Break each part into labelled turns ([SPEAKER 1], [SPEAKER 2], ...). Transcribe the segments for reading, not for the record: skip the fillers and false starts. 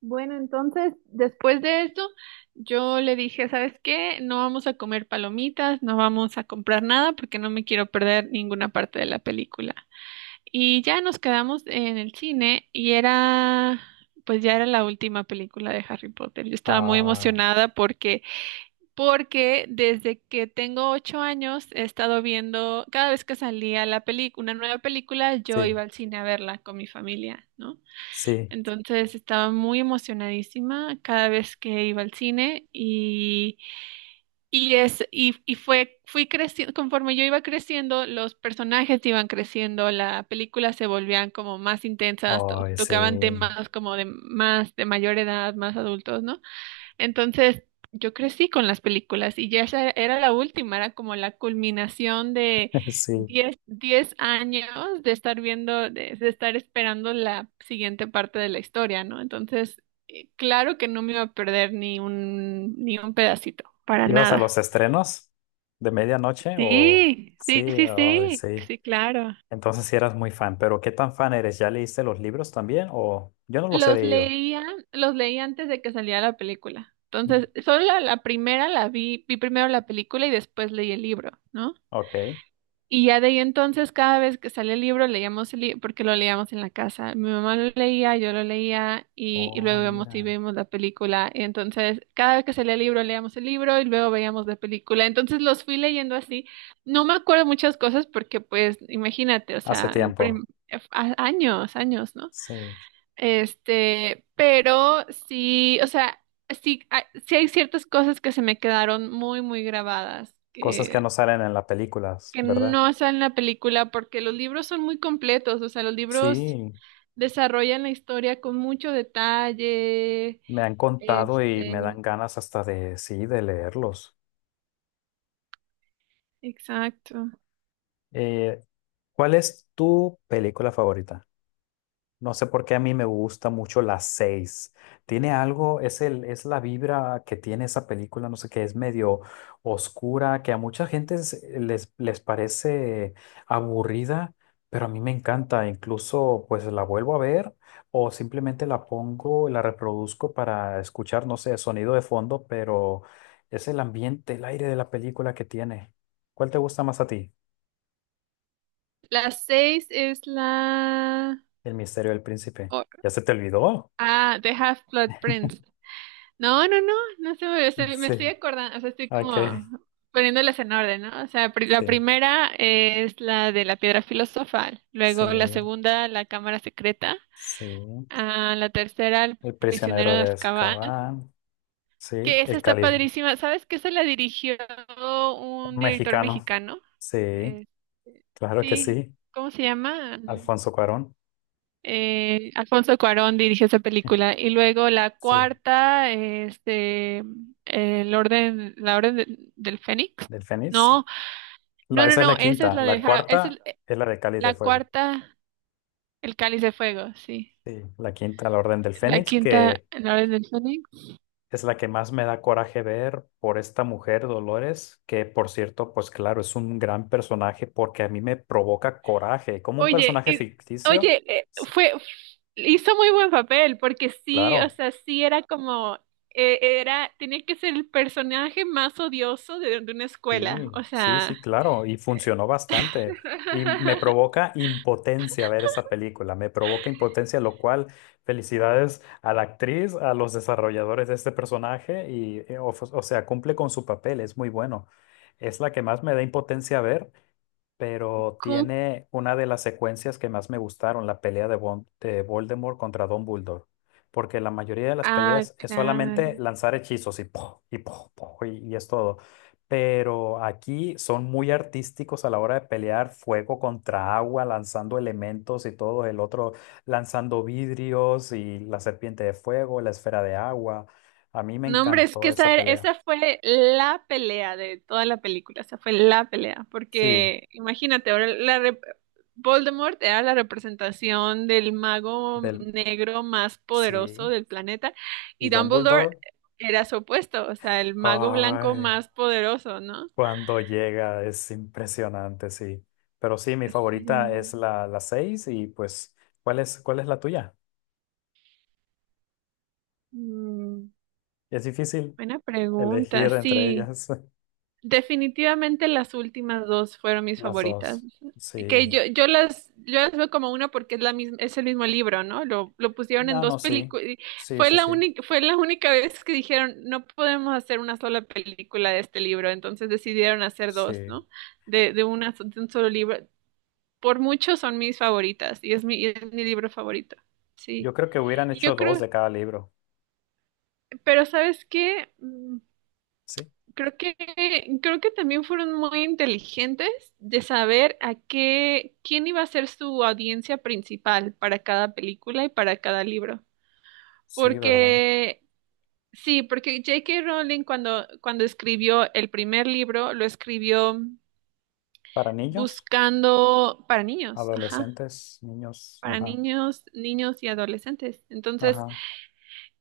[SPEAKER 1] Bueno, entonces, después de esto, yo le dije, ¿sabes qué? No vamos a comer palomitas, no vamos a comprar nada porque no me quiero perder ninguna parte de la película. Y ya nos quedamos en el cine y era, pues ya era la última película de Harry Potter. Yo estaba muy
[SPEAKER 2] Ah,
[SPEAKER 1] emocionada porque desde que tengo ocho años he estado viendo, cada vez que salía la película, una nueva película, yo
[SPEAKER 2] sí,
[SPEAKER 1] iba al cine a verla con mi familia, ¿no?
[SPEAKER 2] sí,
[SPEAKER 1] Entonces estaba muy emocionadísima cada vez que iba al cine y es, y fue, fui creciendo, conforme yo iba creciendo, los personajes iban creciendo, la película se volvían como más intensas,
[SPEAKER 2] ay, sí,
[SPEAKER 1] tocaban temas como de más, de mayor edad, más adultos, ¿no? Entonces, yo crecí con las películas y ya esa era la última, era como la culminación de
[SPEAKER 2] sí.
[SPEAKER 1] diez años de estar viendo, de estar esperando la siguiente parte de la historia, ¿no? Entonces, claro que no me iba a perder ni un pedacito, para
[SPEAKER 2] ¿Ibas a
[SPEAKER 1] nada.
[SPEAKER 2] los estrenos de medianoche o
[SPEAKER 1] Sí, sí,
[SPEAKER 2] sí,
[SPEAKER 1] sí,
[SPEAKER 2] ay,
[SPEAKER 1] sí,
[SPEAKER 2] sí?
[SPEAKER 1] sí, claro.
[SPEAKER 2] Entonces sí eras muy fan, pero ¿qué tan fan eres? ¿Ya leíste los libros también o yo no los he
[SPEAKER 1] Los
[SPEAKER 2] leído?
[SPEAKER 1] leía, los leí antes de que saliera la película.
[SPEAKER 2] Mm.
[SPEAKER 1] Entonces, la primera la vi, vi primero la película y después leí el libro, ¿no?
[SPEAKER 2] Ok.
[SPEAKER 1] Y ya de ahí entonces, cada vez que sale el libro, leíamos el libro, porque lo leíamos en la casa. Mi mamá lo leía, yo lo leía, y
[SPEAKER 2] Oh,
[SPEAKER 1] luego vemos y
[SPEAKER 2] mira.
[SPEAKER 1] vimos la película. Y entonces, cada vez que salía el libro, leíamos el libro y luego veíamos la película. Entonces, los fui leyendo así. No me acuerdo muchas cosas porque, pues, imagínate, o
[SPEAKER 2] Hace
[SPEAKER 1] sea,
[SPEAKER 2] tiempo,
[SPEAKER 1] años, años, ¿no?
[SPEAKER 2] sí.
[SPEAKER 1] Este, pero sí, o sea, sí, sí hay ciertas cosas que se me quedaron muy, muy grabadas
[SPEAKER 2] Cosas que no salen en las películas,
[SPEAKER 1] que
[SPEAKER 2] ¿verdad?
[SPEAKER 1] no sale en la película porque los libros son muy completos, o sea, los libros
[SPEAKER 2] Sí,
[SPEAKER 1] desarrollan la historia con mucho detalle.
[SPEAKER 2] me han contado y
[SPEAKER 1] Este,
[SPEAKER 2] me dan ganas hasta de, sí, de leerlos.
[SPEAKER 1] exacto.
[SPEAKER 2] Eh, ¿Cuál es tu película favorita? No sé por qué a mí me gusta mucho las seis. Tiene algo, es la vibra que tiene esa película, no sé qué, es medio oscura, que a mucha gente les parece aburrida, pero a mí me encanta. Incluso pues la vuelvo a ver o simplemente la pongo, la reproduzco para escuchar, no sé, sonido de fondo, pero es el ambiente, el aire de la película que tiene. ¿Cuál te gusta más a ti?
[SPEAKER 1] La seis es la...
[SPEAKER 2] El misterio del príncipe.
[SPEAKER 1] o-
[SPEAKER 2] ¿Ya se te olvidó?
[SPEAKER 1] ah, The Half-Blood Prince. No, no, no, me estoy
[SPEAKER 2] Sí.
[SPEAKER 1] acordando, o sea, estoy
[SPEAKER 2] Ok.
[SPEAKER 1] como poniéndolas en orden, ¿no? O sea, la
[SPEAKER 2] Sí.
[SPEAKER 1] primera es la de la piedra filosofal,
[SPEAKER 2] Sí,
[SPEAKER 1] luego la segunda, la cámara secreta,
[SPEAKER 2] sí.
[SPEAKER 1] ah, la tercera, el
[SPEAKER 2] El
[SPEAKER 1] prisionero
[SPEAKER 2] prisionero
[SPEAKER 1] de
[SPEAKER 2] de
[SPEAKER 1] Azkaban.
[SPEAKER 2] Azkaban. Sí,
[SPEAKER 1] Que esa
[SPEAKER 2] el
[SPEAKER 1] está
[SPEAKER 2] cáliz
[SPEAKER 1] padrísima. ¿Sabes que se la dirigió un director
[SPEAKER 2] mexicano.
[SPEAKER 1] mexicano?
[SPEAKER 2] Sí,
[SPEAKER 1] Eh,
[SPEAKER 2] claro que
[SPEAKER 1] sí,
[SPEAKER 2] sí.
[SPEAKER 1] ¿cómo se llama?
[SPEAKER 2] Alfonso Cuarón.
[SPEAKER 1] Alfonso Cuarón dirigió esa película. Y luego la
[SPEAKER 2] Sí,
[SPEAKER 1] cuarta, este, la orden del Fénix.
[SPEAKER 2] del Fénix.
[SPEAKER 1] No,
[SPEAKER 2] La,
[SPEAKER 1] no, no,
[SPEAKER 2] esa es
[SPEAKER 1] no,
[SPEAKER 2] la
[SPEAKER 1] esa es
[SPEAKER 2] quinta.
[SPEAKER 1] la de,
[SPEAKER 2] La
[SPEAKER 1] Esa es
[SPEAKER 2] cuarta es la de Cáliz de
[SPEAKER 1] la
[SPEAKER 2] Fuego.
[SPEAKER 1] cuarta, el Cáliz de Fuego, sí.
[SPEAKER 2] Sí, la quinta, la Orden del
[SPEAKER 1] La
[SPEAKER 2] Fénix,
[SPEAKER 1] quinta,
[SPEAKER 2] que
[SPEAKER 1] la orden del Fénix.
[SPEAKER 2] es la que más me da coraje ver por esta mujer, Dolores, que por cierto, pues claro, es un gran personaje porque a mí me provoca coraje. Como un
[SPEAKER 1] Oye,
[SPEAKER 2] personaje
[SPEAKER 1] y-
[SPEAKER 2] ficticio,
[SPEAKER 1] oye,
[SPEAKER 2] sí,
[SPEAKER 1] hizo muy buen papel, porque sí, o
[SPEAKER 2] claro.
[SPEAKER 1] sea, sí era como, tenía que ser el personaje más odioso de una escuela,
[SPEAKER 2] Sí,
[SPEAKER 1] o
[SPEAKER 2] sí,
[SPEAKER 1] sea,
[SPEAKER 2] sí, claro, y funcionó bastante. Y me provoca impotencia ver esa película, me provoca impotencia, lo cual felicidades a la actriz, a los desarrolladores de este personaje, y, o sea, cumple con su papel, es muy bueno. Es la que más me da impotencia ver, pero
[SPEAKER 1] cum-
[SPEAKER 2] tiene una de las secuencias que más me gustaron, la pelea de, de Voldemort contra Dumbledore, porque la mayoría de las
[SPEAKER 1] Ah,
[SPEAKER 2] peleas es solamente
[SPEAKER 1] claro.
[SPEAKER 2] lanzar hechizos y ¡pum! Y ¡pum! ¡Pum! Y es todo. Pero aquí son muy artísticos a la hora de pelear fuego contra agua, lanzando elementos y todo, el otro lanzando vidrios y la serpiente de fuego, la esfera de agua. A mí me
[SPEAKER 1] No, hombre, es que
[SPEAKER 2] encantó
[SPEAKER 1] esa,
[SPEAKER 2] esa pelea.
[SPEAKER 1] esa fue la pelea de toda la película, esa fue la pelea,
[SPEAKER 2] Sí,
[SPEAKER 1] porque imagínate, ahora Voldemort era la representación del mago
[SPEAKER 2] del,
[SPEAKER 1] negro más
[SPEAKER 2] sí.
[SPEAKER 1] poderoso del planeta
[SPEAKER 2] Y
[SPEAKER 1] y Dumbledore
[SPEAKER 2] Dumbledore.
[SPEAKER 1] era su opuesto, o sea, el mago blanco
[SPEAKER 2] Ay.
[SPEAKER 1] más poderoso, ¿no?
[SPEAKER 2] Cuando llega es impresionante, sí. Pero sí, mi favorita es
[SPEAKER 1] Sí.
[SPEAKER 2] la 6 y pues, cuál es la tuya?
[SPEAKER 1] Mm,
[SPEAKER 2] Es difícil
[SPEAKER 1] buena pregunta,
[SPEAKER 2] elegir entre
[SPEAKER 1] sí.
[SPEAKER 2] ellas
[SPEAKER 1] Definitivamente las últimas dos fueron mis
[SPEAKER 2] las
[SPEAKER 1] favoritas.
[SPEAKER 2] dos.
[SPEAKER 1] Que
[SPEAKER 2] Sí.
[SPEAKER 1] yo las veo como una porque es la misma, es el mismo libro, ¿no? Lo pusieron en
[SPEAKER 2] Ah,
[SPEAKER 1] dos
[SPEAKER 2] no, sí.
[SPEAKER 1] películas.
[SPEAKER 2] Sí, sí, sí.
[SPEAKER 1] Fue la única vez que dijeron, no podemos hacer una sola película de este libro, entonces decidieron hacer dos,
[SPEAKER 2] Sí.
[SPEAKER 1] ¿no? De una, de un solo libro. Por mucho son mis favoritas y es mi libro favorito. Sí.
[SPEAKER 2] Yo creo que hubieran
[SPEAKER 1] Y yo
[SPEAKER 2] hecho dos
[SPEAKER 1] creo,
[SPEAKER 2] de cada libro.
[SPEAKER 1] pero ¿sabes qué?
[SPEAKER 2] Sí.
[SPEAKER 1] Creo que, creo que también fueron muy inteligentes de saber a qué, quién iba a ser su audiencia principal para cada película y para cada libro.
[SPEAKER 2] Sí, ¿verdad?
[SPEAKER 1] Porque, sí, porque J.K. Rowling cuando escribió el primer libro, lo escribió
[SPEAKER 2] Para niños,
[SPEAKER 1] buscando para niños, ajá,
[SPEAKER 2] adolescentes, niños.
[SPEAKER 1] para
[SPEAKER 2] Ajá.
[SPEAKER 1] niños, niños y adolescentes. Entonces,
[SPEAKER 2] Ajá.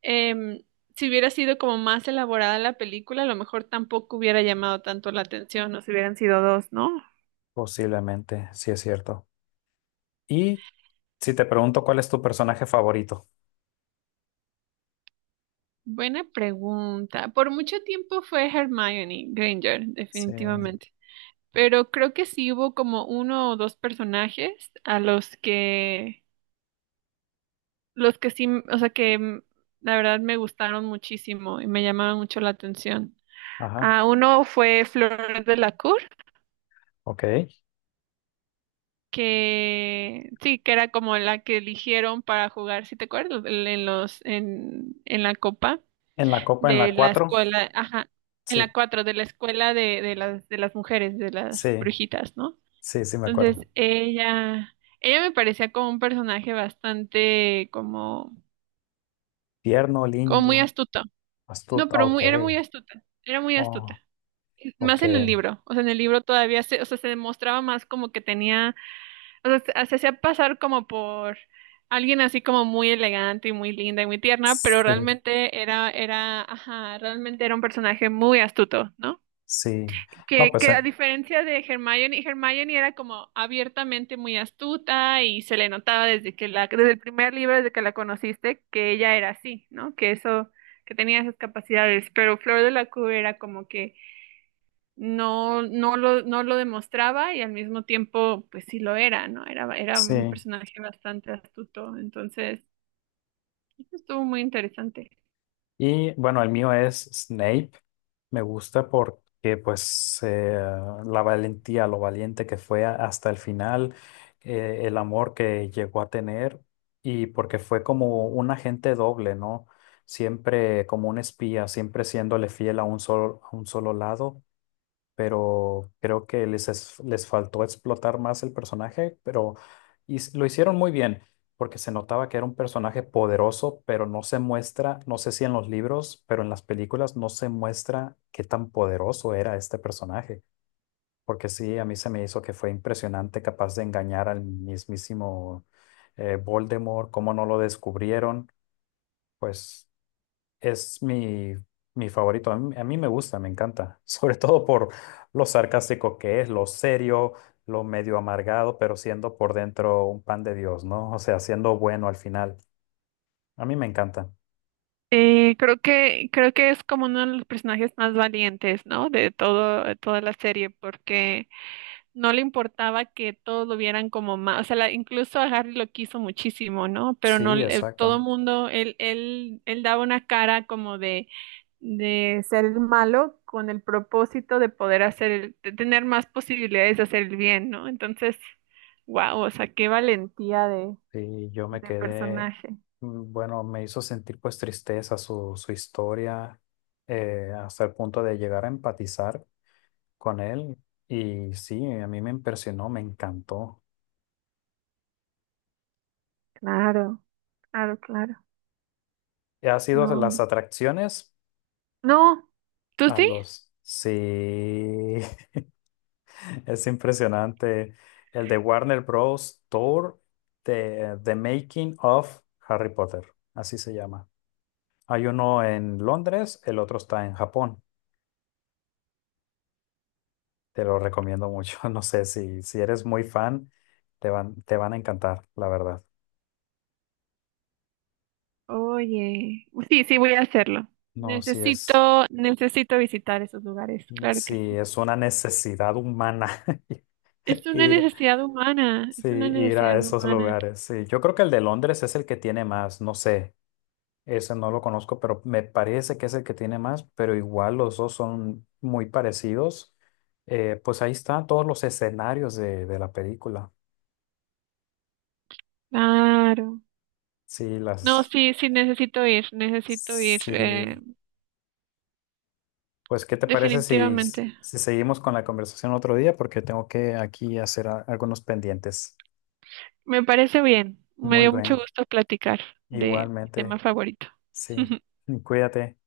[SPEAKER 1] em, si hubiera sido como más elaborada la película, a lo mejor tampoco hubiera llamado tanto la atención, o si hubieran sido dos, ¿no?
[SPEAKER 2] Posiblemente, sí es cierto. Y si te pregunto cuál es tu personaje favorito.
[SPEAKER 1] Buena pregunta. Por mucho tiempo fue Hermione Granger,
[SPEAKER 2] Sí.
[SPEAKER 1] definitivamente. Pero creo que sí hubo como uno o dos personajes a los que sí, o sea, que mm, la verdad me gustaron muchísimo y me llamaban mucho la atención.
[SPEAKER 2] Ajá.
[SPEAKER 1] Ah, uno fue Flor de la Cour,
[SPEAKER 2] Ok.
[SPEAKER 1] que sí, que era como la que eligieron para jugar, si te acuerdas, en la copa.
[SPEAKER 2] En la copa, en la
[SPEAKER 1] De la
[SPEAKER 2] cuatro.
[SPEAKER 1] escuela, ajá, en
[SPEAKER 2] Sí,
[SPEAKER 1] la cuatro, de la escuela de las mujeres, de las
[SPEAKER 2] sí,
[SPEAKER 1] brujitas, ¿no?
[SPEAKER 2] sí, sí, me
[SPEAKER 1] Entonces,
[SPEAKER 2] acuerdo.
[SPEAKER 1] ella, ella me parecía como un personaje bastante, como,
[SPEAKER 2] Tierno,
[SPEAKER 1] como muy
[SPEAKER 2] lindo,
[SPEAKER 1] astuto. No,
[SPEAKER 2] astuto. Ah,
[SPEAKER 1] pero
[SPEAKER 2] ok.
[SPEAKER 1] muy, era muy astuta, era muy astuta.
[SPEAKER 2] Oh, ok.
[SPEAKER 1] Más en el libro, o sea, en el libro todavía se, o sea, se demostraba más como que tenía, o sea, se hacía pasar como por alguien así como muy elegante y muy linda y muy tierna, pero
[SPEAKER 2] Sí,
[SPEAKER 1] realmente ajá, realmente era un personaje muy astuto, ¿no?
[SPEAKER 2] sí. No, pues
[SPEAKER 1] Que a diferencia de Hermione, Hermione era como abiertamente muy astuta y se le notaba desde el primer libro, desde que la conociste, que ella era así, ¿no? Que eso, que tenía esas capacidades, pero Flor de la Cueva era como que no lo demostraba y al mismo tiempo, pues sí lo era, ¿no? Era un
[SPEAKER 2] sí.
[SPEAKER 1] personaje bastante astuto, entonces, eso estuvo muy interesante.
[SPEAKER 2] Y bueno, el mío es Snape. Me gusta porque pues la valentía, lo valiente que fue hasta el final, el amor que llegó a tener y porque fue como un agente doble, ¿no? Siempre como un espía, siempre siéndole fiel a un solo lado, pero creo que les faltó explotar más el personaje, pero lo hicieron muy bien, porque se notaba que era un personaje poderoso, pero no se muestra, no sé si en los libros, pero en las películas no se muestra qué tan poderoso era este personaje, porque sí, a mí se me hizo que fue impresionante, capaz de engañar al mismísimo Voldemort, cómo no lo descubrieron, pues... Es mi favorito. A mí me gusta, me encanta. Sobre todo por lo sarcástico que es, lo serio, lo medio amargado, pero siendo por dentro un pan de Dios, ¿no? O sea, siendo bueno al final. A mí me encanta.
[SPEAKER 1] Creo que es como uno de los personajes más valientes, ¿no? De todo toda la serie, porque no le importaba que todos lo vieran como más, o sea, incluso a Harry lo quiso muchísimo, ¿no? Pero no,
[SPEAKER 2] Sí,
[SPEAKER 1] todo
[SPEAKER 2] exacto.
[SPEAKER 1] mundo, él daba una cara como de ser el malo con el propósito de poder hacer, de tener más posibilidades de hacer el bien, ¿no? Entonces, wow, o sea, qué valentía
[SPEAKER 2] Sí, yo me
[SPEAKER 1] de
[SPEAKER 2] quedé,
[SPEAKER 1] personaje.
[SPEAKER 2] bueno, me hizo sentir pues tristeza su historia, hasta el punto de llegar a empatizar con él. Y sí, a mí me impresionó, me encantó.
[SPEAKER 1] Claro, claro, claro.
[SPEAKER 2] Ha sido
[SPEAKER 1] No,
[SPEAKER 2] las
[SPEAKER 1] hombre.
[SPEAKER 2] atracciones.
[SPEAKER 1] No, ¿tú
[SPEAKER 2] A
[SPEAKER 1] sí?
[SPEAKER 2] los... Sí, es impresionante. El de Warner Bros. Tour de The Making of Harry Potter. Así se llama. Hay uno en Londres, el otro está en Japón. Te lo recomiendo mucho. No sé si eres muy fan, te van a encantar, la verdad.
[SPEAKER 1] Oye, sí, sí, voy a hacerlo.
[SPEAKER 2] No, si es,
[SPEAKER 1] Necesito, necesito visitar esos lugares, claro que
[SPEAKER 2] si
[SPEAKER 1] sí.
[SPEAKER 2] es una necesidad humana
[SPEAKER 1] Es una
[SPEAKER 2] ir,
[SPEAKER 1] necesidad humana,
[SPEAKER 2] sí,
[SPEAKER 1] es una
[SPEAKER 2] ir a
[SPEAKER 1] necesidad
[SPEAKER 2] esos
[SPEAKER 1] humana.
[SPEAKER 2] lugares. Sí, yo creo que el de Londres es el que tiene más, no sé. Ese no lo conozco, pero me parece que es el que tiene más, pero igual los dos son muy parecidos. Pues ahí están todos los escenarios de la película.
[SPEAKER 1] Claro.
[SPEAKER 2] Sí,
[SPEAKER 1] No,
[SPEAKER 2] las...
[SPEAKER 1] sí, sí, necesito ir,
[SPEAKER 2] Sí, pues ¿qué te parece
[SPEAKER 1] definitivamente.
[SPEAKER 2] si seguimos con la conversación otro día? Porque tengo que aquí hacer algunos pendientes.
[SPEAKER 1] Me parece bien. Me
[SPEAKER 2] Muy
[SPEAKER 1] dio mucho
[SPEAKER 2] bien,
[SPEAKER 1] gusto platicar de mi tema
[SPEAKER 2] igualmente,
[SPEAKER 1] favorito.
[SPEAKER 2] sí. Cuídate.